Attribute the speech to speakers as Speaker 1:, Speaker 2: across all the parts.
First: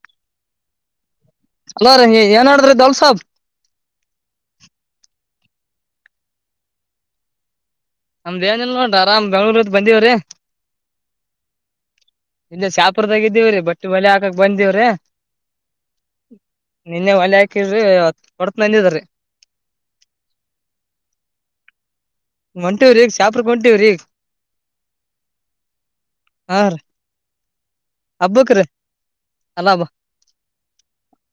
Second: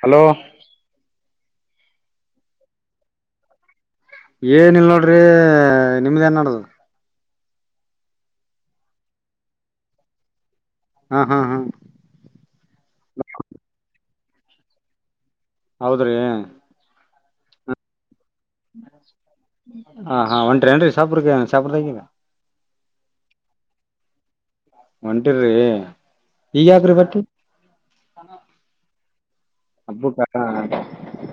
Speaker 1: Hello.
Speaker 2: ಏನ್ಡಿದ್ರಿ ದಲ್ ಸಾಬ್
Speaker 1: ಏನ್ ಇಲ್ ನೋಡ್ರಿ ನಿಮ್ದ ಏನ್ ನಡ್ದದ್
Speaker 2: ನಮ್ಧೇನಿಲ್ಲಾ ದರಾಮ್ ಬೆಂಗೂರ್ ಬಿಟ್ ಬಂದಿವ್ರೀ,
Speaker 1: ಹ್ ಹ್ ಹ್,
Speaker 2: ನೆನ್ನೆ ಶಾಪುರದಾಗ ಇದ್ದೀವ್ರೀ ಬಟ್ಟಿ ಒಲೆ ಹಾಕಕ್ ಬಂದಿವ್ರೀ,
Speaker 1: ಹೌದ್ರಿ.
Speaker 2: ನ್ನೆ ವಳೆಯಾಕಿದ್ರಿ,
Speaker 1: ಹ ಹಾ ಒಂಟ್ರೆನ್ರಿ ಸಾಪುರಕ್ಕೆ ಶಾಪುರಗಿರಿಯ,
Speaker 2: ಒಂಟಿವ್ರಿ ಶಾಪುರಕ್ಕೆ ಒಂಟಿವ್ರಿ.
Speaker 1: ಹೊಂಟಿರಿ ಈಗ್ ಯಾಕ್ರಿ ಬರ್ತಿ,
Speaker 2: ಅಬ್ಬಕ್ ರಿ.
Speaker 1: ಹಬ್ಬು ಪಟ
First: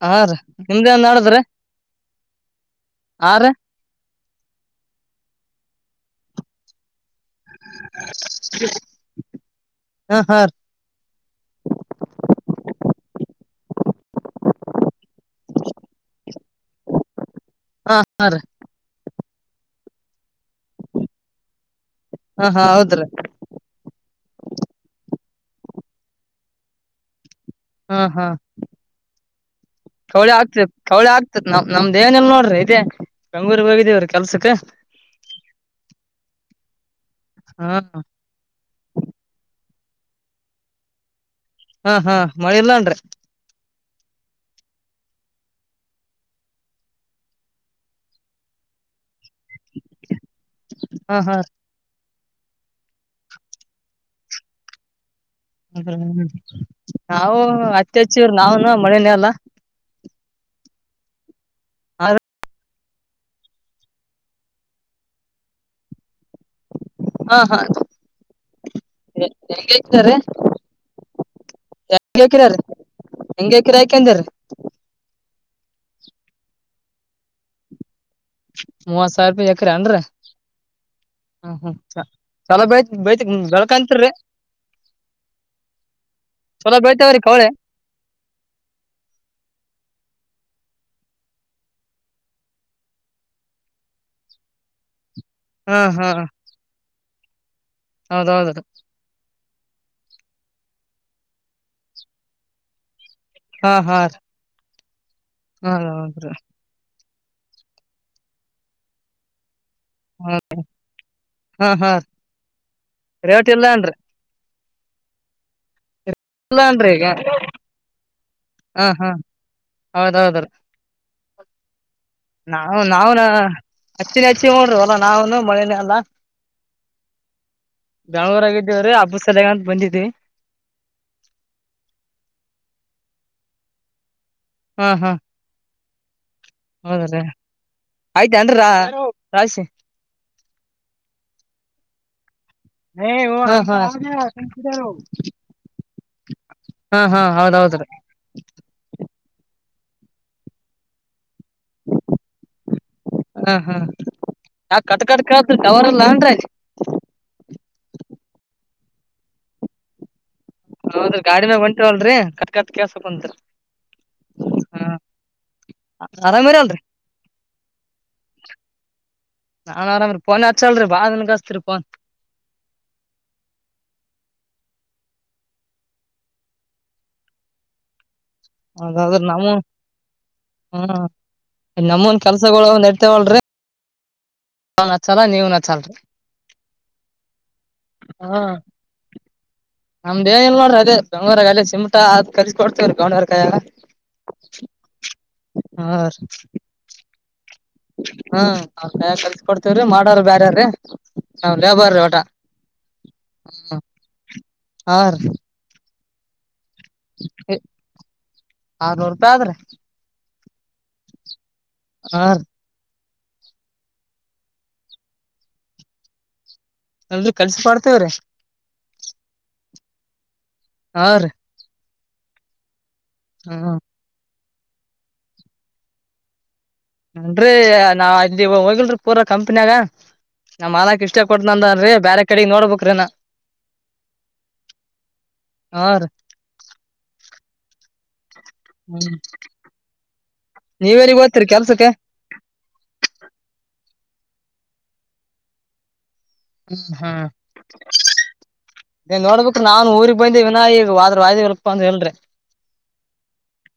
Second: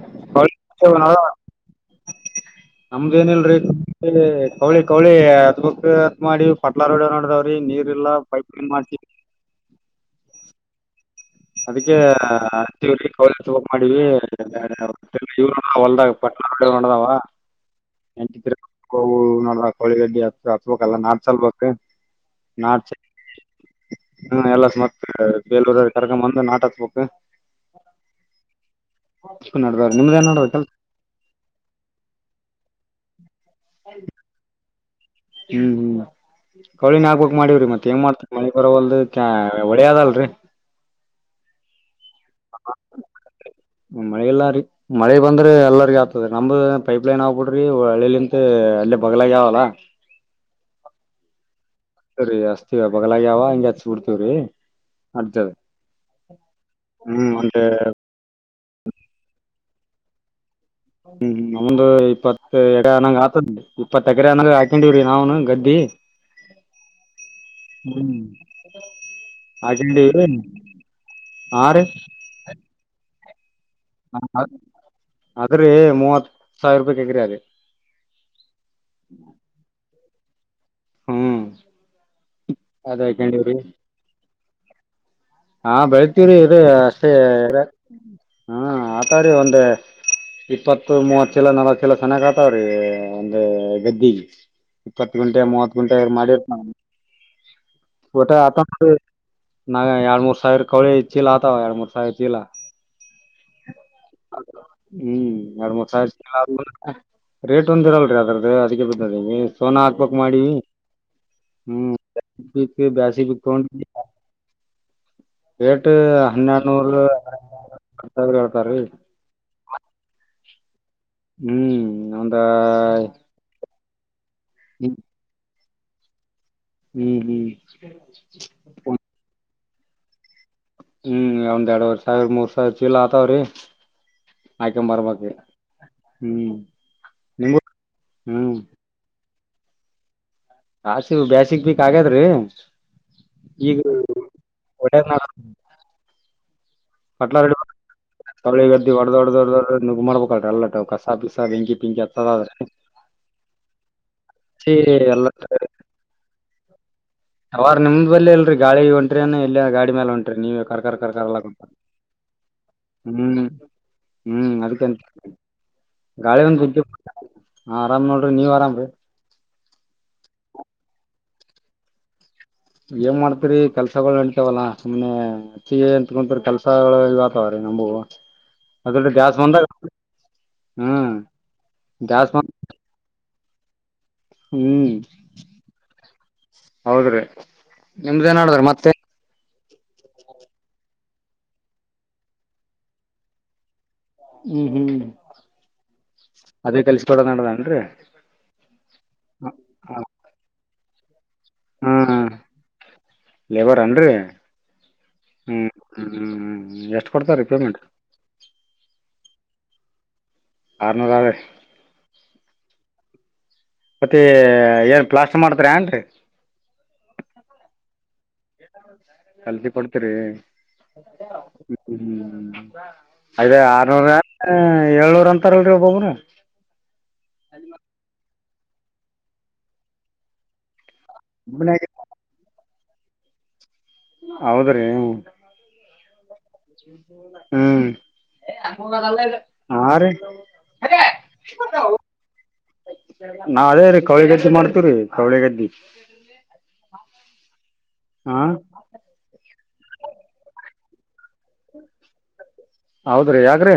Speaker 2: ಹಾ ರೀ ನಿಮ್ದೇನ್ ನಡದ್ರಿ
Speaker 1: [inaudible]
Speaker 2: ಹಾ ರೀ
Speaker 1: ನಂಧೆನಿಲ್ರಿ, ಕೈಲಿ ಕೌಳಿ ಕೌಳಿ ಅದ್ ಬುಕ್ ರಿ ಅತ್ ಮಾಡಿ ಫಟ್ಲಾ ರೋಡನೋ, ರಾರಿ ನೀರಿಲ್ಲ ಪೈಪ್ ಇಂಗ್ ಮಾಡ್ತಿ.
Speaker 2: ಹ ಹಾರ್,
Speaker 1: ಅದಕ್ಕೆ ಹತ್ತಿ ಕೌಳಿ ಹಚ್ಚಬೇಕು ಅಂತ ಮಾಡಿದ್ವಿ ಹೊದಾಗ ಪಟ್ಟ ಮಾಡದಾವ [unintelligible]
Speaker 2: ಹಾ
Speaker 1: ಎಂಟು ಕಿಲೋ ಮೀಟರ್ಕೂ ವೂ, ನೋಡ್ರ ಕೊಳಿಡ್ಡಿ ಚ್ಬೇಕಲ್ಲ ನಾಟ್ ಸಲ್ಬೇಕು
Speaker 2: ಹಾ ಹಾ
Speaker 1: ನಾಟ್
Speaker 2: ಹೌದ್ರಿ
Speaker 1: ಹ್ಮ ಎಲ್ಲ ಮ ಬೇಲ್ [unintelligible] ಕರಕ ಬಂದು ನಾಟಕ ಬುಕ್
Speaker 2: ಹಾ ಹಾ
Speaker 1: ನಡದವ್ರ ನಿಮ್ದೇನ್
Speaker 2: ಕೌಳಿ
Speaker 1: ನಡದ ಕೆಲ್ಸ
Speaker 2: ಆಗ್ತತ್ ಕೌಳಿ ಆಗ್ತದೆ ನಮ ನಮ ದೇವನಲ್ಲ ನೋಡ್ರಿ ಇದೆ ಕಂಗೂರಿಗೆ ಹೋಗಿದ್ದೀವ್ರರ ಕೆಲ್ಸಕ್ಕ
Speaker 1: ಹ್ಮ್ ಹ್ಮ್ ಕಳಿನ ಆಗ್ಬೇಕಕ್ ಮಾಡವ್ರಿ
Speaker 2: ಹಾ
Speaker 1: ಮತ್ತೆ ಏನ್ ಮಾಡ್ತ ಮಳಿ ಬರವಲ್ದ ಚಾ ಎ ಒಡೆಯದ ಅಲ್ರಿ
Speaker 2: ಹಾ ಹಾ ಮಳೆಲ್ಲ ಅನ್ರಿ
Speaker 1: ಮಳೆ ಇಲ್ಲಾರಿ ಮಳೆ ಬಂದ್ರೆ ಎಲ್ಲರಿಗ ಆತದ ನಮ್ದ ಪೈಪ್ ಲೈನ್ ಆಗ್ಬಿಡ್ರಿ ಹಳ್ಳಿಲಿಂತ ಅಳ್ಳೆ ಬಗ್ಲಾಗ್ಯಾವಲ್ಲ
Speaker 2: ಹಾ ಹಾ
Speaker 1: ಸರಿ ಅಸ್ತವ ಬಲಾಗ್ಯಾವ ಹಿಂಗ ಹಚ್ ಬಿಡ್ತವ್ರೀ
Speaker 2: ಹ
Speaker 1: ಹ್ಮ್
Speaker 2: ನಾವು
Speaker 1: ಒಂದ
Speaker 2: ಅತ್ತೆಚ್ಚೂರು ನಾವನು ಮಳಿನೇ ಅಲ್ಲಾ
Speaker 1: ಹ್ಮ್ ನಮ್ದ
Speaker 2: ಹಾ
Speaker 1: ಇಪ್ಪತ್ತು ಎಡೆ ಅಂಗ್ ಆತದ ಇಪ್ಪತ್ತ ಎಕರೆ ಅನಂಗ ಹಾಕೊಂಡಿವವ್ರಿ ನಾವ್ನು ಗದ್ದಿ
Speaker 2: ಹಾ
Speaker 1: ಹ್ಮ ಆಗಿಲ್ರಿ
Speaker 2: ಹೆಂಗೈತ್ರಿ
Speaker 1: ಆ ರಿ
Speaker 2: ಹಂಗೆ ಕಿರಾಯ ಕಂದ್ರರಿ
Speaker 1: ಅದ ರಿ ಮೂವತ್ ಸಾವಿರ ರೂಪಾಯಿಕ್ ಎಕ್ರೆ ರಿ
Speaker 2: ಮೂವತ್ ಸಾವಿರ ರೂಪಾಯಿ ಎಕ್ರ ಅಂದ್ರ [inaudible] ಹ ಹ್ಮ್ ಚಲ ಬೈತ್
Speaker 1: ಅದ
Speaker 2: ಬೈತಿ
Speaker 1: ಹಾಕೊಂಡಿವ್ರಿ
Speaker 2: ಬೆಳ್ಕಂತರೀ
Speaker 1: ಹಾ ಬೆಳತೀವ್ರಿ ಇದ
Speaker 2: ಚಲೋ
Speaker 1: ಅಷ್ಟೇ
Speaker 2: ಬೆಳಿತಾವ್ರಿ ಕವಳೆ
Speaker 1: ಇಲ ಹ್ಮ ಆತಾವ್ರಿ ಒಂದು ಇಪ್ಪತ್ತು ಮೂವತ್ ಚೀಲ ನಲ್ವತ್ ಚೀಲ ಚನ್ನಾಗ್ ಆತಾವ್ರೀ ಒಂದ ಗದ್ದಿಗೆ. ಇಪ್ಪತ್ತ್ ಕುಂಟೆ ಮೂವತ್ತು
Speaker 2: ಹ್ಮ್
Speaker 1: ಕುಂಟೆ
Speaker 2: ಹ್ಮ್
Speaker 1: ಮಾಡಿರ್ತ ಊಟ ಆತ
Speaker 2: ಹೌದೌದ್ರಿ
Speaker 1: [unintelligible] ನಂಗ ಎರಡ್ ಮೂರ್ ಸಾವಿರ ಕಳಿ ಚೀಲ ಆತಾವ ಎರಡ್ ಮೂರ್ ಸಾವಿರ್ ಚೀಲ.
Speaker 2: ಹಾ ಹಾ
Speaker 1: ಹ್ಮ್ ಎರಡ್ ಮೂರ್
Speaker 2: ಹೌದೌದ್ರಿ
Speaker 1: [unintelligible] ರೇಟ್ ಒಂದ್ ಇರಲ್ರಿ ಅದ್ರದು ಅದಕ್ಕೆ ಬಿದ್ದೊಗೖತಿ. ಸೋನ ಹಾರ್ಪಕ್ ಮಾಡೀ
Speaker 2: ಹಾ
Speaker 1: ಹ್ಮ
Speaker 2: ಹಾ
Speaker 1: ಮತ್ತ. ಬ್ಯಾಸಿ
Speaker 2: ರೇಟ್ ಇಲ್ಲ ಅನ್ರಿ
Speaker 1: [unintelligible] ಎಡ್ ಟ್ಟೂ
Speaker 2: ಇಲ್ಲ ಅನ್ರಿ
Speaker 1: ಹನ್ನೊಂನೂರು.
Speaker 2: ಈಗ ಹಾ ಹಾ ಹೌದ ಹೌದು ರೀ.
Speaker 1: ಹ್ಮ್ ಒಂದ
Speaker 2: ನಾವು ನಾವು [unintelligible] ನಾವುನು ಮಳೆ [inaudible]
Speaker 1: [unintelligible]
Speaker 2: ಬಂದಿದ್ದೆ.
Speaker 1: ಹ್ಮ್ ಒಂದ ಎರಡುವರ್ ಸಾವಿರ ಮೂರ್ ಸಾವಿರ ಚೀಲ ಆತಾವ್ರೀ. ಆಯ್ಕಂಬರ್ಬೇಕ್.
Speaker 2: ಹೌದ್ರೀ ಆಯ್ತ
Speaker 1: ಹ್ಮ್
Speaker 2: ಅನ್ರಾ. ರಾಯ್ಸಿ.
Speaker 1: ಆರ್ ಸಿವು ಬ್ಯಾಸಿಗ್ ಬಿಕ್ ಆಗ್ಯಾದ್ರೀ?
Speaker 2: ಏ
Speaker 1: ಒಳ್ಳ
Speaker 2: [unintelligible] ಹಾ ಹಾ ಹೌದೌದ್ರೀ
Speaker 1: ದೊಡ್ ದೊಡ್ಡೊಡ್ಡ ಮಾಡಬೇಕಾತ್ ಎಲ್ಲ ಕಸ ಬೀಸ್-
Speaker 2: ಹಾ ಹಾ
Speaker 1: ಹಚ್ಚಿ
Speaker 2: ಯಾಕ್ ಕಟ್ ಕಟ್ ಕೇಳುತ್ ಟವರ್ ಇಲ್ ಏನ್ರೀ.
Speaker 1: ಟವಾರ ನಿಮ್ದ್ ಬಲ್ಲಿ ಇಲ್ರರಿ ಗಾಳಿ [unintelligible] [unintelligible] ಇಲ್ಲಿ ಗಾಡಿ ಮೇಲೆ ಹೊಂಟ್. ನೀವ ಕರ್ಕರ್ ಕರ್ಕ
Speaker 2: ಹೌದ್ರಿ
Speaker 1: ಎಲ್ಲ
Speaker 2: ಗಾಡಿನಾಗ ಹೊಂಟಿವಲ್ರಿ ಕಟ್ ಕಟ್ ಕೇಳ್ಸ ಕುಂತ್ರಿ
Speaker 1: ಹ್ಮ್ ಹ್ಮ್
Speaker 2: ಹಾ
Speaker 1: ಅದಕ್ಕೆಂತ್ ಗಾಳಿ
Speaker 2: ಆರಾಮಿರಿ ಅಲ್ರಿ
Speaker 1: [unintelligible] ಆರಾಮ್ ನೋಡ್ರಿ ನೀವ್ ಅರಾಮ್ರಿ.
Speaker 2: ನಾನ್ ಆರಾಮ ರೀ ಪೋನ್ ಹಚ್ಚಲ್ರಿ ಬಾಳ್ ದಿನಕ್ ಅತಿರ್ರಿ ಫೋನ್.
Speaker 1: ಏನ್ ಮಾಡ್ತರಿ ಕೆಲ್ಸಗಳು ನಡಿತವಲ್ಲಾ ಸುಮ್ನೆ ಅಂತ ಕುಂತ್ರೆ ಕೆಲ್ಸಗಳು ಇದಗ್ತಾವ್ ರೀ ನಮಗು.
Speaker 2: ಅಂದದ್ರಾ ನಮ್ ಹ್ಮ
Speaker 1: ಹ್ಮ್
Speaker 2: ನಮ್ಮ ಒಂದ್
Speaker 1: ಜಾಸ್ತಿ
Speaker 2: ಕೆಲ್ಸಗುಳು ಒಂದ್ ನೆಡ್ತೇವಲ್ರಿ.
Speaker 1: ಹ್ಮ್
Speaker 2: ಹಚ್ಚಲ್ರಿ
Speaker 1: ಹೌದ್ರೀ ನಿಮ್ದೇ ಏನ್
Speaker 2: ಹಾ
Speaker 1: ನೆಡದದ ಮತ್ತೆ.
Speaker 2: ನಮ್ದ ಏನ್ ಇಲ್ಲ ನೋಡ್ರಿ ಅದೇ ಬೆಂಗಳೂರಗ ಅಲ್ಲ ಸಿಮಟಾ ಅದೇ ಕಲ್ಸ ಕೊಡ್ತೇವ್ರಿ ಗೌಂಡರ ಕೈಯಾಗ.
Speaker 1: ಹ್ಮ್ ಹ್ಮ್ ಅದೇ ಕೆಲ್ಸ ಕೊಡೋ ನಡದನ್ರಿ.
Speaker 2: ಹ ಅವ್ರ್ ಕೈಯಾಗ ಕಲ್ಸ ಕೊಡ್ತೇವ್ರಿ ಮಾಡಾರ ಬ್ಯಾರ್ರೀ. ನಾವು ಲೇಬರ್ ರಿ ಒಟ್ಟ
Speaker 1: ಹ್ಮ
Speaker 2: ಹ್ಮ
Speaker 1: ಲೇಬರ್ ಅನ್ರಿ
Speaker 2: ಹ ರೀ
Speaker 1: ಹ್ಮ್ ಹ್ಮ್ ಹ್ಮ್ ಹ್ಮ್ ಎಷ್ಟು ಕೊಡ್ತಾರೆ ರೀ ಪೇಮೆಂಟ್.
Speaker 2: ತ್ತಾದ್ರೆ
Speaker 1: ಆರ್ ನೂರ ರ
Speaker 2: ಹಾ ರಿ
Speaker 1: ಮತ್ತೆ ಏನ್ ಪ್ಲಾಸ್ಟರ್ ಮಾಡ್ತಿರ್ ಏನ್ರೀ
Speaker 2: ಅಂದ್ರ್ ಕಲ್ಸಿ ಕೊಡ್ತೀವಿರಿ.
Speaker 1: ಕಲ್ಸಿ ಕೊಡ್ತರಿ. [unintelligible]
Speaker 2: ರೀ
Speaker 1: ಹ್ಮ್ ಹ್ಮ್ ಹ್ಮ್ ಹ್ಮ್ ಅದೆ
Speaker 2: ಹ್ಮ್
Speaker 1: ಆರ್ನುರ ಹ ಏಳ್ನೂರ್ ಅಂತಾರಲ್ರಿ ಒಬ್ಬೊಬ್ಬರೂ.
Speaker 2: ಅಂಡ್ರೆ ನಾವ್ ಇವಾಗ ಹೋಗಿಲ್ರಿ ಪೂರ ಕಂಪ್ನಿಯಾಗ ನಮ್ ಮಾಲಾಕ್ ಇಷ್. ಸ್ಟೆ ಕೊಡ್ತುನದರ್
Speaker 1: ಒಬ್ಬನ್ಯಾಗ
Speaker 2: ರೀ ಬೇರೆ ಕಡೆಗೆ ನೋಡ್ಬೇಕ್. [unintelligible]
Speaker 1: ಹೌದ್ರಿ
Speaker 2: ಹಾ ರೀ
Speaker 1: ನಮ್ಮೂರಗ ಅಲ್ಲ ಇದು ಹಾ ರೀ ಅದೇ
Speaker 2: ನೀವೆಲ್ಲಿಗ್ ಹೋಗ್ತೀರಿ ಕೆಲ್ಸಕ್ಕೆ
Speaker 1: ರೀ. ಕೌಳಿ ಗದ್ದೆ ಮಾಡ್ತವ್ರೀ ಕೌಳಿಗದ್ದಿ.
Speaker 2: ಹ್ಮ್ ಹ್ಮ್
Speaker 1: ಹಾ
Speaker 2: ನೀನ್ ನೋಡ್ಬೇಕು ನಾನ್ ಊರಿಗ್ ಬಂದಿವ್ ಇನ ಈಗ್. ವಾದ್ರೆ ವದ್ವಿ ಇಲ್ಲ ಪ ಅಂದ್ರ ಇಲ್ಲ್ ರಿ.
Speaker 1: ಹೌದ್ರಿ ಯಾಕ್ರೀ.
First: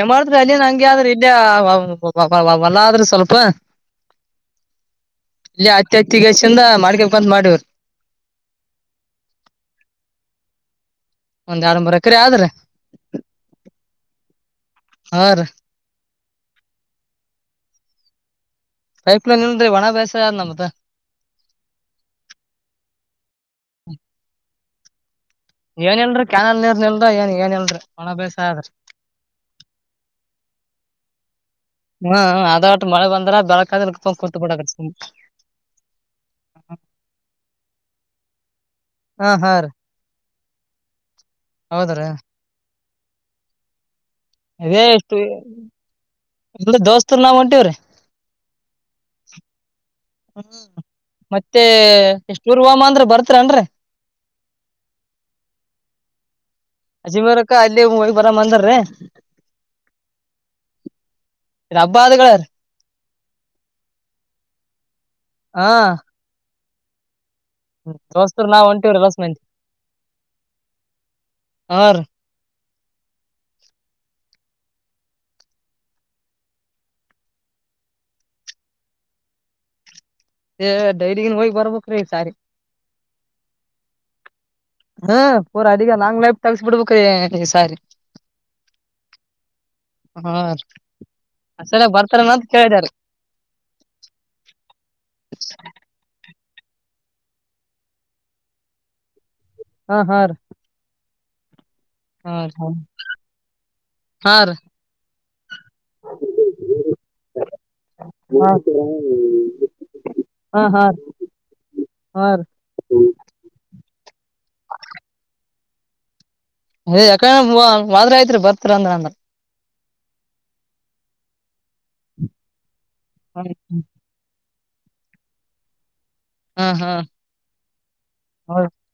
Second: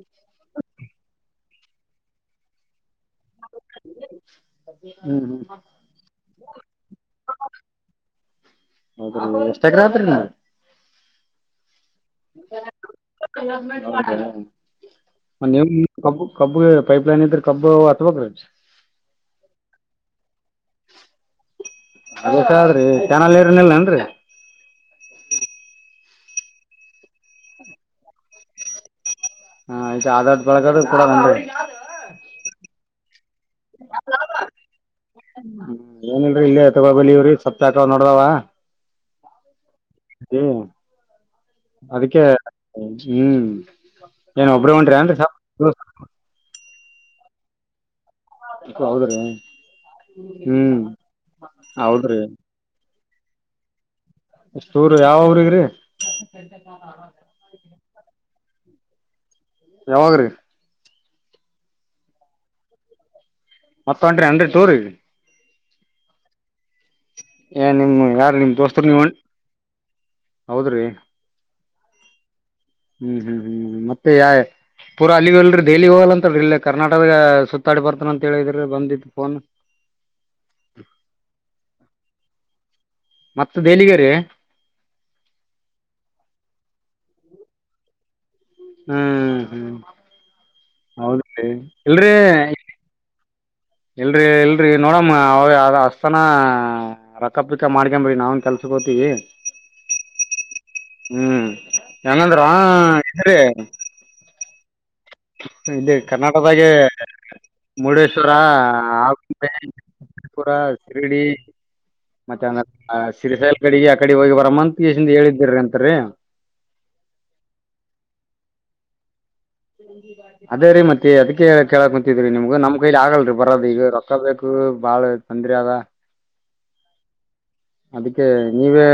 Speaker 2: ಏನ್ ಮಾಡ್ತಾ ರೀ ಅಲ್ಲಿನ್ ಹಂಗೆ ಆದ್ರರು ಇಲ್ಲೇ ವ ವಾಲಾ ಆದ್ರಿ. ಸ್ವಲ್ಪ
Speaker 1: ಹ್ಮ್ ಹ್ಮ್
Speaker 2: ಇಲ್ಲಿ ಅತ್ಯತ್ಯಗಸಿಂದ ಮಾಡ್ಕಬೇಕಂತ ಮಾಡಿವ್ರಿ
Speaker 1: ಹೌದ್ರಿ ಎಷ್ಟ ಎಕರೆ ಆತ್ರಿ
Speaker 2: ಒಂದ್ ಎರಡು ಮೂರು ಎಕ್.
Speaker 1: ಹೌದ
Speaker 2: ಹಾ ರೀ
Speaker 1: [unintelligible] ಕಬ್ ಪೈಪ್ ಲೈನ್ ಇದ್ರೆ ಕಬ್ಬ ಅಚ್ಬೇಕ್ರಿ.
Speaker 2: ಪೈಪ್ ಲೈನ್ ಇಲ್ರಿ ಒಣ ಬೇಸಾಯ ಆದ್ ನಮ್ದ
Speaker 1: ಅದಕ್ಕಾದ್ರೀ ಕ್ಯಾನಲ್ ನೀರ್ ಕೂಡ ಇಲ್ಲೇನ್ರಿ.
Speaker 2: ಏನೇಲ್ರರಿ ಕ್ಯಾನಲ್ ನೀರ್ನಲ್ರ ಏನ್ ಏನ್ಲ್ರರಿ ಒಣ ಬೇಸ ಅಗ್ಯಾದ್ರಿ.
Speaker 1: ಹ ಅಡಟ್ ಬೆಳಗದು ಬುಡದ್ ಏನ್ರೀ.
Speaker 2: ಹ್ಮ್ ಅದ ಒಟ್ ಮಳೆ ಬಂದ್ರ. ಬೆಳಕಾದ್ರ ಕುಂತ್ ಬಿಡದ್ರಿ ಸುಮ್
Speaker 1: ಹ ಏನಲ್ರೀ ಇಲ್ಲೇ ತಗೋಬಳವ್ರಿ ಸಪ್ತಾಕ ನಡ್ದಾವ.
Speaker 2: ಹಾ ಹಾ ರೀ
Speaker 1: ಹೇ
Speaker 2: ಹೌದ್ರಿ
Speaker 1: ಅದಕ್ಕೆ ಹ್ಮ್ ಏನ್ ಒಬ್ಬ್ರ ಉಂಟ್ರಿ ಏನ್ರೀ [unintelligible]
Speaker 2: ಇಲ್ಲ ದೋಸ್ತರ್ ನಾವ್ ಹೊಂಟಿವವ್ರೀ.
Speaker 1: ಹೌದ್ರಿ
Speaker 2: ಹ್ಮ
Speaker 1: ಹ್ಮ್
Speaker 2: ಮತ್ತೆ
Speaker 1: ಹೌದ್ರಿ
Speaker 2: ಎಷ್ಟೂ ಧೂರವಾಮ ಅಂದ್ರೆ. ಬರ್ತ್ನ್ರರಿ.
Speaker 1: ಎಷ್ಟಊರು ಯಾವ್ರಗ್ರಿ.
Speaker 2: ಅಜಿಮರಕ್ಕ ಅಲ್ಲಿ ಹೋಗಿ ಬರಮಂದಾರ್ರೀ.
Speaker 1: ಯಾವಾಗ್ರೀ
Speaker 2: ರಬ್ಬ ಅದುಗಳರ್.
Speaker 1: ಮತ್ತನ ಹೊಂಡ್ರೆಡ್ ಏನ್ರೀ.
Speaker 2: ಹಾ
Speaker 1: ಏ ನಿಮ್ ಯಾರ
Speaker 2: ದೋಸ್ತರು
Speaker 1: ನಿಮ್
Speaker 2: ನಾವ್
Speaker 1: ದೋಸ್ತರ್
Speaker 2: ಹೊಂಟಿವ್ರಿ
Speaker 1: ನೀವುಂ
Speaker 2: ಎಲ್ಲಸ್ ಮಂದಿ
Speaker 1: ಹೌದ್ರಿ.
Speaker 2: ಹಾ ರಿ
Speaker 1: ಹ್ಮ್ ಹ್ಮ್ ಹ್ಮ್ ಮತ್ತೆ ಯಾ ಪೂರಾ ಅಲ್ಲಿಗ ಅಲ್ರಿ ದೆಹಲಿ ಹೋಗಲ್ಲ ಅಂತಲ್ ಇಲ್ಲ ಕರ್ನಾಟಕಗ ಸುತ್ತಾಡಿ ಬರ್ತಾನ ಅಂತೇಳಿದ್ರಿ ಬಂದಿದ್ ಫೋನ್.
Speaker 2: ಏ ಡೈರಿಗನ್ ಹೋಗಿ ಬರ್ಬೇಕ್ರೀ ಈ ಸಾರಿ.
Speaker 1: ಮತ್ತ ದೇಲಿಗೆರಿ.
Speaker 2: ಹ್ಮ ಪೂರಾ ಅಲ್ಲಿಗೆ ಲಾಂಗ್ ಲೈಫ್ ತಗಸಿಬಿಡ್ಬೇಕ್ ಇ ಸಾರಿ.
Speaker 1: ಹ್ಮ್ ಹ್ಮ್
Speaker 2: ಹಾ
Speaker 1: ಹೌದು ರೀ
Speaker 2: ಅಷ್ಟ ಬರ್ತಾರನಂತ ಕೇಳಿದ್ರಿ.
Speaker 1: ಇಲ್ರರಿ ಇಲ್ರರಿ ನೋಡಮ್ಮ ಅವ ಅಸ್ತನಾ ರೊಕ್ಕಪಿಕ್ಕ ಮಡಕೇನಮ್ರಿ ನಾವನ್ ಕೆಲ್ಸಕ್ ಹೋಗ್ತೀವಿ.
Speaker 2: ಹಾ ಹಾ ರಿ
Speaker 1: ಹ್ಮ್ ಹೆಂಗಂದ್ರ [unintelligible]
Speaker 2: ಹಾ ರೀ
Speaker 1: ಇಲ್ಲೆ ಕರ್ನಾಟಕದಾಗೆ ಮುರುಡೇಶ್ವರ ಆಗುಂಬೆ
Speaker 2: ಹಾ ಹಾ ಹಾ ರೀ
Speaker 1: ಶರಡಿ
Speaker 2: ಹಾ
Speaker 1: ಮತ್ತೆ
Speaker 2: ರೀ
Speaker 1: ಅಂದ್ರ ಸಿರಿಸೈಲ್ ಕಡಿಗೆ ಆ ಕಡೆ ಹೋಗಿ ಬರಮ್ಮಂತ ಹಾಕ್ಸಿನ್ದು ಹೇಳಿದ್ರುರಿ ಅಂ ತ್ರಿ
Speaker 2: ಯಾಕಡೆ ಒವದ್ರೆ ಅಯ್ತ್ರಿ ಬರ್ತರಿ ಅಂದ್ರ ಅಂದ್ರ
Speaker 1: ಅದೇ ರೀ ಮತ್ತೆ ಅದಕ್ಕೆ ಕೇಳಕ್ ಕುಂತಿದಿ ನಿಮ್ಗ ನಮ್. ನಮ್ ಕೈಯಲ್ಲಿ ಆಗಲ್ರಿ ಬರೋದ ಈಗ ರೊಕ್ಕ ಬೇಕ್. ಹೂ ಬಾಳ ತೊಂದ್ರೆ ಅದ
Speaker 2: ಹಾ ಹಾ
Speaker 1: ಅದಕ್ಕೆ
Speaker 2: ಹೌದ್
Speaker 1: ನೀವೇ.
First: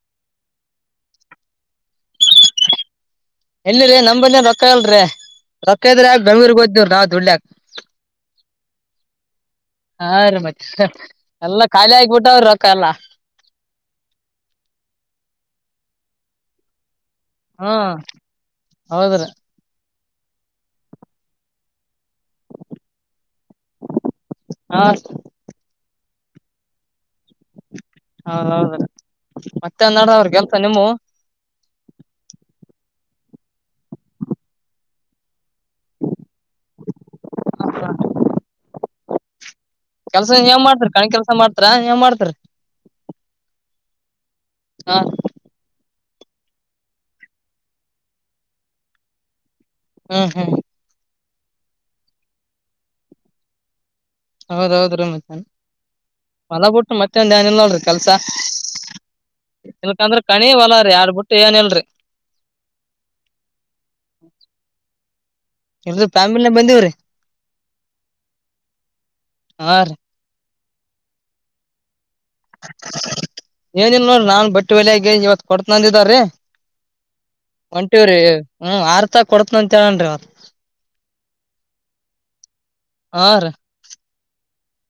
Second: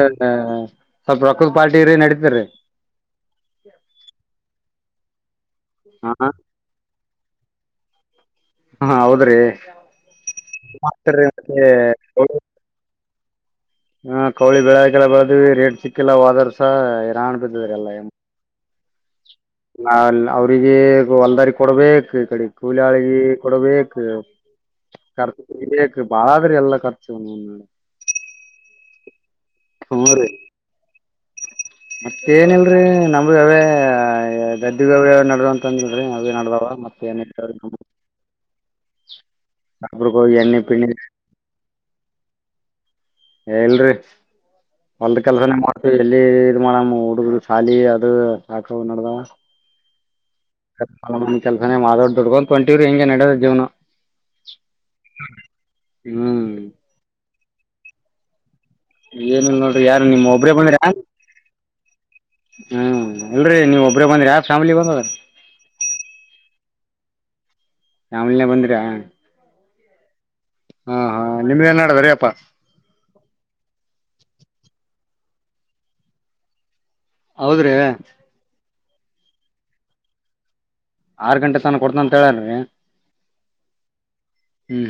Speaker 1: ಸ್ವಲ್ಪ ರೊಕ್ಕದ್ ಪಾರ್ಟಿ ರೀ ನಡೀತ್ರಿ.
Speaker 2: ಎಲ್ಲರಿ ನಮ್ ಬಲ್ಲಿನೂ ರೊಕ್ ಇಲ್ರಿ. ರೊಕ್ಕ ಇದ್ರೆ ಯಾಕ್
Speaker 1: ಹಾಂ
Speaker 2: ಬೆಂಗಳೂರ್ಗ್ ಹೊತ್ತಿದ್ವಿರಿ ನಾವ್ ದುಡ್ಲಾಕ್
Speaker 1: ಹಾಂ ಹೌದು ರೀ
Speaker 2: ಹಾ ರಿ ಮತ್
Speaker 1: ರೀ
Speaker 2: ಎಲ್ಲಾ
Speaker 1: ಮತ್ತೆ
Speaker 2: ಖಾಲಿ ಆಗ್ಬಿಟ್ಟವ್ರಿ ರೊಕ್ಕ ಎಲ್ಲಾ.
Speaker 1: ಹಾ ಕೌಳಿ ಬೆಳೆಕಲ್ಲ ಬಳದ್ವಿ ರೇಟ್ ಸಿಕ್ಕಿಲ್ಲ ಹೋದರ್ಸ. [unintelligible]
Speaker 2: ಹೌದ್ರೀ
Speaker 1: ನ ಅಲ್ ಅವ್ರಿಗೆ ಹೊಲ್ದಾರಿ ಕೊಡ್ಬೇಕು. ಈ ಕಡೆ ಕೂಲಿ ಆಳಿಗು ಕೊಡಬೇಕು
Speaker 2: ಹಾ
Speaker 1: [unintelligible] ಬಾಳ ಅದ ರಿ ಎಲ್ಲ ಕರ್
Speaker 2: ಹೌದ್ ಹೌದ್ರಿ ಮತ್ತೆನ್ ನಡದವ ಕೆಲ್ಸ ನಿಮ್ಮವು.
Speaker 1: ಮತ್ತ ಏನಲ್ರರಿ ನಮ್ಮೂವು ಅವೇ ಗದಿವ್ ಅವೇ ನಡದವ್ [unintelligible] ನಡದಾದ ಮತ್ತೆ ಏನಿಲ್ರಿ
Speaker 2: ಕೆಲ್ಸ
Speaker 1: ಅಪಗೋಗಿ ಎಣ್ಣೆ
Speaker 2: ಏನ್
Speaker 1: ಪಣಿ.
Speaker 2: ಮಾಡ್ತೀರಿ ಕಣ್ ಕೆಲ್ಸ ಮಾಡ್ತಾರ ಏನ್ ಮಾಡ್ತೀರಿ
Speaker 1: ಹೇ ಇಲ್ರಿ.
Speaker 2: ಹಾ
Speaker 1: ಒಲ್ದ ಕೆಲ್ಸನೇ ಮಾಡ್ ಎಲ್ಲಿ ಇದ ಮಾಡಮ್ಮ ಹುಡುಗುರ್ ಶಾಲಿ ಅದು ಹಾಕವ್ ನಡ್ದಾವ.
Speaker 2: ಹ್ಮ್ ಹ್ಮ್
Speaker 1: [unintelligible] ಕೆಲ್ಸನೇ ಮಾ ದೊಡ್ ದುಡ್ಕೊಂತಂಟಿವ್ರಿ ಹೆಂಗೇ ನಡದ ಜೀವನ.
Speaker 2: ಹೌದೌದ್ರಿ ಮತ್
Speaker 1: ಹ್ಮ್
Speaker 2: ಹೊಲ ಬಿಟ್ಟು ಮತ್ತೆಂದ ಏನ್ ಇಲ್ಲ್ ನೋಡ್ರಿ ಕೆಲ್ಸ.
Speaker 1: ಏನಿಲ್ಲ ನೋಡ್ರಿ ಯಾರ
Speaker 2: ಇಲ್ಕಂದ್ರ
Speaker 1: ನಿಮ್ಮ್
Speaker 2: ಕಣಿ
Speaker 1: ಒಬ್ರೇ
Speaker 2: ಹೊಲ
Speaker 1: ಬಂದ್ರಿ ಯ
Speaker 2: ರೀ ಯಾರ್ ಬಿಟ್ಟು ಏನಿಲ್ರಿ ಇಲ್ರಿ
Speaker 1: ಹ್ಮ ಇಲ್ರರಿ ನೀವ್ ಒಬ್ರೇ ಬಂದ್ರಿ ಯ ಫ್ಯಾಮಿಲಿ ಬಂದರ.
Speaker 2: ಇಲ್ರಿ ಫ್ಯಾಮಿಲಿನ ಬಂದಿವ್ರಿ.
Speaker 1: ಫ್ಯಾಮಿಲಿ ನೇ ಬಂದ್ರ
Speaker 2: ಹಾ ರಿ
Speaker 1: ಹಾ ಹಾ ನಿಮ್ದ ಏನ್ ನಾಡದದ್ರಿ
Speaker 2: ಏನಿಲ್ಲ ನೋಡ ನಾನ್ ಬಟ್ ಬಟ್ಟೆ ವಲೆ ಆಗ ಇವತ್ ಕೊತನಂದಿದಾರೀ
Speaker 1: ಹೌದ್ರಿ
Speaker 2: ಒಂಟಿವ್ರಿ ಹ್ಮ ಆರ್ತ ಕೊಡತನ ಅಂತ ಹೇಳನ ಇವತ್ತ್
Speaker 1: ಆರ್ ಗಂಟೆ ತನ ಕೊಡ್ತನ ಅಂತ ಹೇಳಲ್ರಿ.
Speaker 2: ಹ ರೀ
Speaker 1: ಹ್ಮ್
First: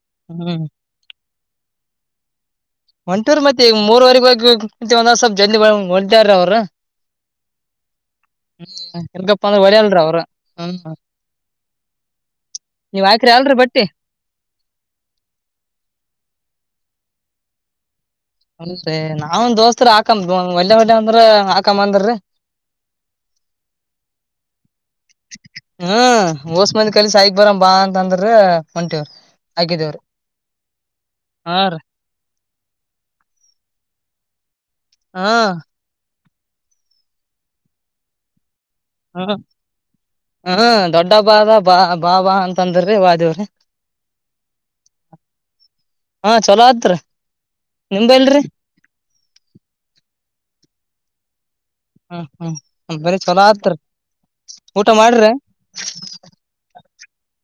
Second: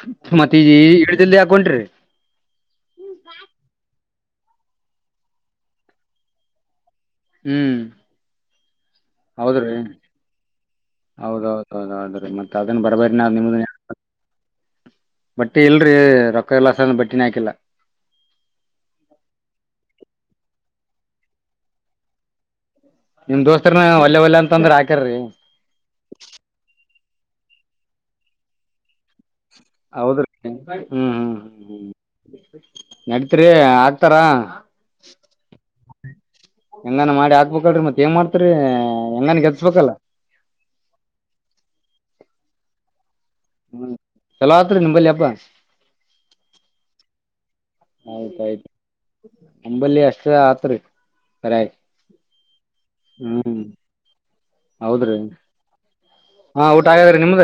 Speaker 1: ಹ್ಮ್ ಮತ್ತೆ [unintelligible] ಇಲ್ಲೇ ಯಾಕ್ ಹೊಂಟ್ರಿ
Speaker 2: ಒಂಟೂರ್ ಮತ್ತೆ ಈ ಮೂರುವರೆ [unintelligible]
Speaker 1: ಹ್ಮ್
Speaker 2: ಇಲ್ಕಪ್ಪ ಅಂದ್ರ
Speaker 1: ಹೌದ್ರಿ
Speaker 2: ಹೊಲಿಯಲ್ರಿ ಅವ್ರು ಹ್ಮ್
Speaker 1: ಹೌದೌದ್ದೌದ್ರಿ ಮತ್ತತ್ ಅದನ್
Speaker 2: ನೀವ್
Speaker 1: ಬರ್ಬೇರ್
Speaker 2: ಹಾಕ್ರಿ ಅಲ್ರಿ
Speaker 1: ನಿಮ್ದ
Speaker 2: ಬಟ್ಟಿ
Speaker 1: ಬಟ್ಟಿ ಇಲ್ರರಿ ರೊಕ್ಕ ಎಲಾಸ ಬಟ್ಟಿ. ತಿನ್ನಕ್ಕಿಲ್ಲ
Speaker 2: ಹಾಕ ಒಳ್ಳೆ ಒಳ್ಳೆ ಅಂದ್ರ ಹಾಕಮ್ಮ ಅಂದರೀ
Speaker 1: ನಿಮ್ ದೋಸ್ತರನ ಒಲ್ಲೆ ಒಲ್ಲೆ ಅಂತಂದ್ರ ಅಕ್
Speaker 2: ಹಾ ಮೋಸ್ ಮಾನಿಕ್ ಕಲಿ ಸಾಯಕ್ ಬರ ಬಾ ಅಂತ ಅಂದರಿ ಹೊಂಟಿವ್
Speaker 1: ಹೌದ್ರಿ ಹ್ಮ್ ಹ್ಮ್ ಹ್ಮ್
Speaker 2: ಹಾ ರೀ
Speaker 1: ಹ್ಮ್ ನಡತ್ರಿ ಆಗ್ತಾರ.
Speaker 2: ಹಾ
Speaker 1: ಹೆಂಗಾನ ಮಾಡಿ ಹಾಕ್ಬೇಕಲ್ರಿ ಮತ್ ಏನ್ ಮಾಡ್ತರಿ.
Speaker 2: ಹ್ಮ
Speaker 1: ಹೆಂಗನ್ ಗೆಲ್ಸ್ಬೇಕಲ್ಲ
Speaker 2: ಹ್ಮ ದೊಡ್ಡ ಹಬ್ಬದ ಬಾ ಬಾಬಾ ಅಂ ತಂದಾರಿ ವಾದ್ಯ.
Speaker 1: ಹ್ಮ ಚಲೋ ಆತ್ರಿ ನಿಂಬಲ್ಲಿ ಹಬ್ಬ
Speaker 2: ಹಾ ಚಲೋ ಆತ್ರಿ ನಿಂಬಲ್ರಿ
Speaker 1: ಆಯ್ತಾಯ್ತು ನಿಂಬಲ್ಲಿ ಅಷ್ಟ ಆತ್ರಿ. ಸರಿ ಆಯ್ತ್
Speaker 2: ಹ್ಮ್ ಹ್ಮ್ ಬರೀ ಚೊಲೋ ಆತ್ರಿ ಊಟ
Speaker 1: ಹೌದ್ರಿ
Speaker 2: ಮಾಡಿರ್ರ
Speaker 1: ಹಾ ಊಟ ಆಗ್ಯಾದ್ರಿ ನಿಮ್ದ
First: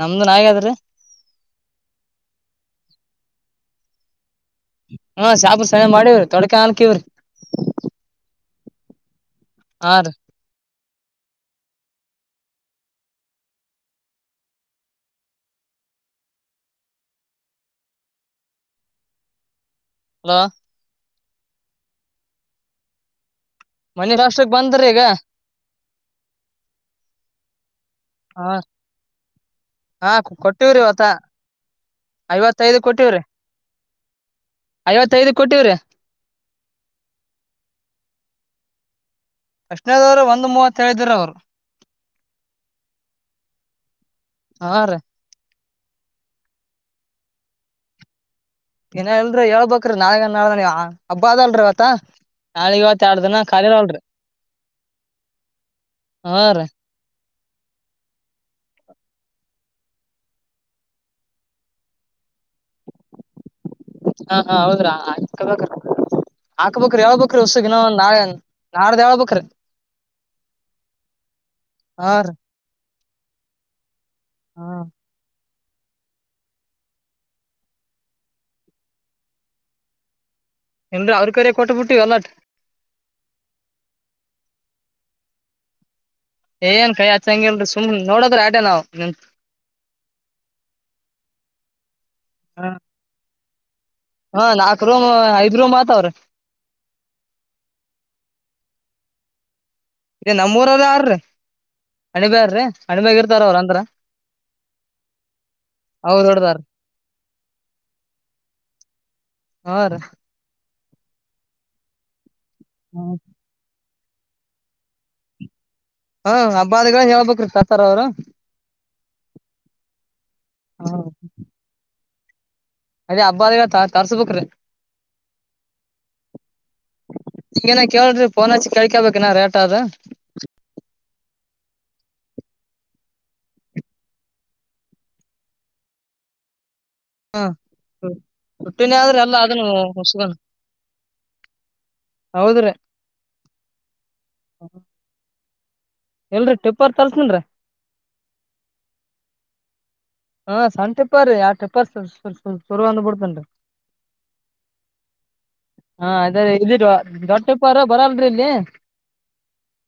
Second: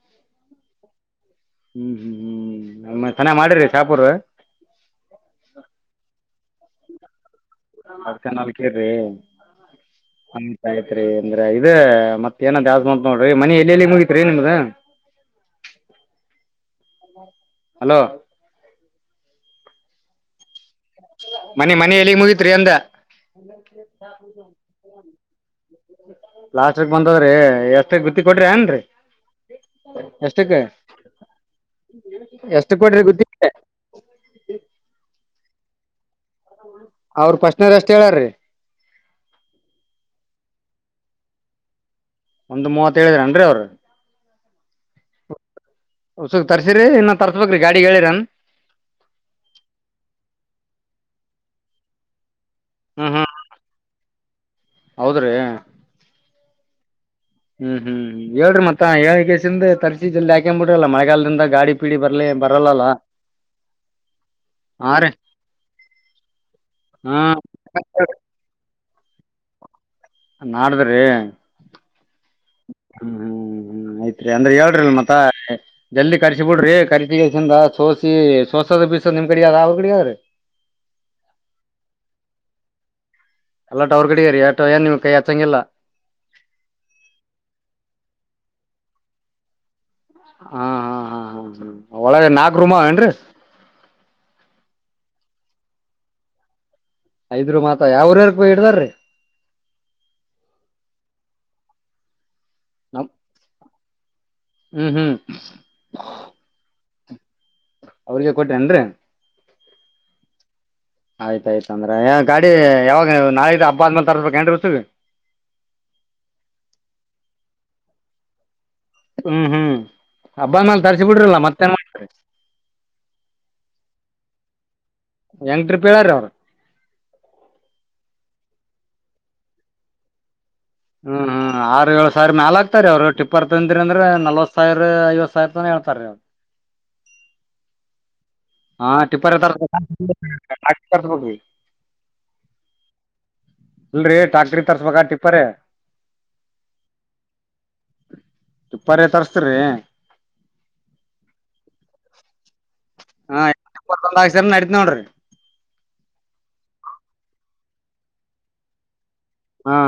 Speaker 2: ನಮ್ದುನು ಆಗ್ಯದ ರಿ.
Speaker 1: ಹ್ಮ್ ಹ್ಮ್ ಹ್ಮ್ ಅ ಚನ್ನ ಮಾಡಿರಿ ಚಾಪೂರ್.
Speaker 2: ಹಾ ಶಾಪ ಸಣ ಮಾಡವ್ರಿ ತೊಡ್ಕ ಹನ್ಕವ್ರಿ.
Speaker 1: ಕೆರೆ. [unintelligible] ಆಯ್ತ್ರಿ. ಅಂದ್ರೆ ಇದ ಮತ್ತ ಏನದ ಯಾವ್ದ್ ಬಂತ್ ನೋಡ್ರಿ ಮನಿ ಎಲ್ಲ ಎಲ್ಲಿಗೆ ಮುಗಿತ್ರಿ ನಿಮ್ದ. ಹಲೋ.
Speaker 2: ಹಲೋ.
Speaker 1: ಮನೆ ಮನಿ ಎಲ್ಲಿಗ್ ಮುಗಿತ್ರಿ ಅಂದ.
Speaker 2: ಮನೆ ಲಾಸ್ಟಗ ಬಂದ್ರೀ ಈಗ.
Speaker 1: ಲಾಸ್ಟಕ್ ಬಂದದ್ರಿ ಎ
Speaker 2: ಹಾ ಹಾ
Speaker 1: ಎಷ್ಟಕ್
Speaker 2: ಕೊಟ್ಟವ್ರಿ ಅವತ್ತ
Speaker 1: ಎಷ್ಟ
Speaker 2: ಐವತ್ತೈದು
Speaker 1: ಕೊಟ್ರಿ
Speaker 2: ಕೊಟ್ಟವ್ರಿ
Speaker 1: ಗುತ್ತಿ
Speaker 2: ಐವತ್ತೈದ. ಕೊಟ್ಟಿವ್ರಿ.
Speaker 1: ಅವ್ರ ಪಸ್ನರ್ಷ್ಟ ಹೇಳಾರೀ.
Speaker 2: ಫಸ್ಟ್ನೆದವ್ರ ಒಂದ್ ಮೂವತ್ ಹೇಳಿದ್ರ ಅವ್ರು.
Speaker 1: ಒಂದು ಮೂವತ್ತ ಹೇಳದ್ರಿ ಏನ್ ರಿ ಅವ್ರ.
Speaker 2: ಹಾ ರಿ.
Speaker 1: ಉಸುಕ್ ತರ್ಸಿರಿ ಇನ್ನ ತರ್ಸ್ಬೇಕ್ರಿ ಗಾಡಿಗ್ ಹೇಳಿರನ್.
Speaker 2: ಇನ ಇಲ್ರಿ ಹೇಳ್ಬಕ್ರಿ ನಾಳಿಗನ್ ನಾಳನ ಹಬ್ಬ ಅದಲ್ರೀವತ್ತ. ನಾಳಿಗ್ ಇವತ್ತ ಎಡ್ ದಿನ ಖಾಲಿನ ಅಲ್ರಿ.
Speaker 1: ಹೌದ್ರೀ.
Speaker 2: ಹಾ ರೀ
Speaker 1: ಹ್ಮ್ ಹ್ಮ್ ಹೇಳ್ರಿ ಮತ್ತ ಹೇಳ್ಗೇಸಿಂದ ತರ್ಸಿ ಜಲ್ದಿ ಹಾಕೇಂಬ್ ಬಿಟ್ರಲ್ಲ ಮಳೆಗಾಲದಿಂದ ಗಾಡಿ ಪೀಡಿ ಬರ್ಲಿ ಬರಲ್ಲಲ್ಲ.
Speaker 2: ಹಾ ಹಾ ಹೌದ್ರಾ ಹಾಕ್ಬೇಕ ಹಾಕ್ಬೇಕ್ರಿ
Speaker 1: ಹಾ
Speaker 2: ಹೇಳಬೇಕ್ರಿ ಒಸುಗಿನ ಒಂದ್ ನಾಳೆನ. ನಾಡ್ದ ಹೇಳ್ ಬೇಕ್ರಿ.
Speaker 1: ನಾಡ್ದ್ ರಿ.
Speaker 2: ಹಾ ರೀ
Speaker 1: ಹ್ಮ್ ಹ್ಮ್ ಹ್ಮ್ ಆಯ್ತ್ ಇ ಅಂದ್ರೆ
Speaker 2: ಹಾ
Speaker 1: ಹೇಳ್ರಲ ಮತ್ತ. ಜಲ್ದಿ ಕರ್ಸಿ ಬಿಡ್ರಿ ಕರ್ಸಿಗೇಸಿಂದ ಸೋಸಿ ಸೋಸದ ಬೀಸದ್ ನಿಮ್ ಕಡಿಗ್ ಅದ ಅವ್ರ ಕಡಿಗ್ ಆದ್ರಿ.
Speaker 2: ದ ಅವ್ರ ಕರೆ ಕೊಟ್ಟಬಿಟ್ಟು ಎಲಾಟ್.
Speaker 1: ಅಲ್ಲಟ ಅವ್ರ ಕಡಿಗರಿ ಏಟ ಏನ್ ನಿಮ್ ಕೈ ಹಚ್ಚಂಗಿಲ್ಲ.
Speaker 2: ಏನ್ ಕೈ ಹಚಂಗಿಲ್ರಿ ಸುಮ್ ನೋಡದ್ರ ಆಟೇ ನಾವ್ ನಿಂತ.
Speaker 1: ಹಾ ಹಾ ಹಾ ಹ ಹ ಒಳಗೆ ನಾಕ್ ರೂಮ ಅವ ಏನ್ರಿ.
Speaker 2: ಹಾ ನಾಕ್ ರೂಮ ಐದ್ ರೂಮ್ ಆತವ್ರಿ.
Speaker 1: ಐದ್ರೂಮ್ ಆತ ಯಾವುರರಕ್ ಹಿಡ್ದಾರ್ರಿ.
Speaker 2: ಇ ನಮ್ಮ್ ಊರ್ರರ ಆರ್ರ ಹಣಿಬಾರ್.
Speaker 1: ನಮ್
Speaker 2: ಹಣ್ಮ್ಯಾಗ ಇರ್ತಾರ ಅವ್ರಂತರ
Speaker 1: ಹ್ಮ್ ಹ್ಮ್
Speaker 2: ಅವ ಹಿಡದಾರೀ.
Speaker 1: ಅವ್ರಿಗೆ ಕೊಟೆ ಏನ್ರಿ.
Speaker 2: ಹಾ ರೀ.
Speaker 1: ಆಯ್ತ ಆಯ್ತ ಅಂದ್ರ ಯಾನ್. ಗಾಡಿ ಯಾವಾಗವು ನಾಳಿದ್ದು ಹಬ್ಬಾ ಆದ್ಮೇಲೆ. ತರಬೇಕೆನ್ರಿ ಉಸುಗ.
Speaker 2: ಹ ಹಬ್ಬಾಆದಿಗ ಹೇಳ್ಬೇಕ್ರಿ ತತ್ತಾರ್ ಅವ್ರು.
Speaker 1: ಅಹ್ಮ್ ಹ್ಮ್ ಹಬ್ಬಾ ಮ್ಯಾಲ
Speaker 2: ಹಾ
Speaker 1: ತರಿಸಿ ಬಿಡ್ರಲ್ಲ ಮತ್ತೇನ್ ಮಾಡ್ತಿರಿ.
Speaker 2: ಅದೇ ಹಬ್ಬಾ ಆದಿಗಾ ತಾ ತರ್ಸ್ಬೇಕ್ರೀ.
Speaker 1: ಯಂನಟ್ರಿಪಿಳರ ಅವ್ರ.
Speaker 2: ಈಗೇನ ಕೇಳ್ರಿ ಫೋನ್ ಹಚ್ಚ ಕೆಳ್ಕೊಬೇಕನಾ ರೇಟ್ ಅದ.
Speaker 1: ಹ್ಮ್ ಣ ಆರ ಏಳು ಸಾವಿರಾ ಮ್ಯಾಲ ಹಾತ್ತಾರಿ ಅವ್ರು ಟಿಪ್ಪರ್ ತಂದಿರಿ ಅಂದ್ರ ನಲ್ವತ್ ಸಾವಿರ ಐವತ್ ಸಾವಿರ ರೂಪಿನ ಹೇಳ್ತಾರಿ ಅವ್ರ.
Speaker 2: ಹ್ ಹ್ಮ.
Speaker 1: ಹಾ ಟಿಪ್ಪರ್ [unintelligible]
Speaker 2: ಹೌದ್ರಿ
Speaker 1: ಅಲ್ರೀ ಟಾಕ್ರಿ ತರ್ಸ್ಬೇಕಾ ಟಿಪ್ಪರ.
Speaker 2: ಎಲ್ರಿ ಟಿಪ್ಪರ್ ತಲ್ಸನನ್ರಿ.
Speaker 1: ಟಿಪ್ಪರೇ ತರ್ಸ್ತಿರಿ
Speaker 2: ಹಾ ಸಣ್ಣ ಟೆಪ್ಪರ್ ರೀ ಯ್ಯಾಡ ಟೆಪ್ಪರ್. [unintelligible]
Speaker 1: ಹಾ ಟಿಪ್ಪರ್ ತಂದ ಹಾಕಸ್ಯಾನ ನಡಿತ್ ನೋಡ್ರಿ.
Speaker 2: ಹಾ ಅದರಿ ಇದಿದ್ವ ದೊಡ್ಡ ಟಿಪ್ಪರು ಬರಲ್ರಿ ಇಲ್ಲೇ.
Speaker 1: ಹಾ.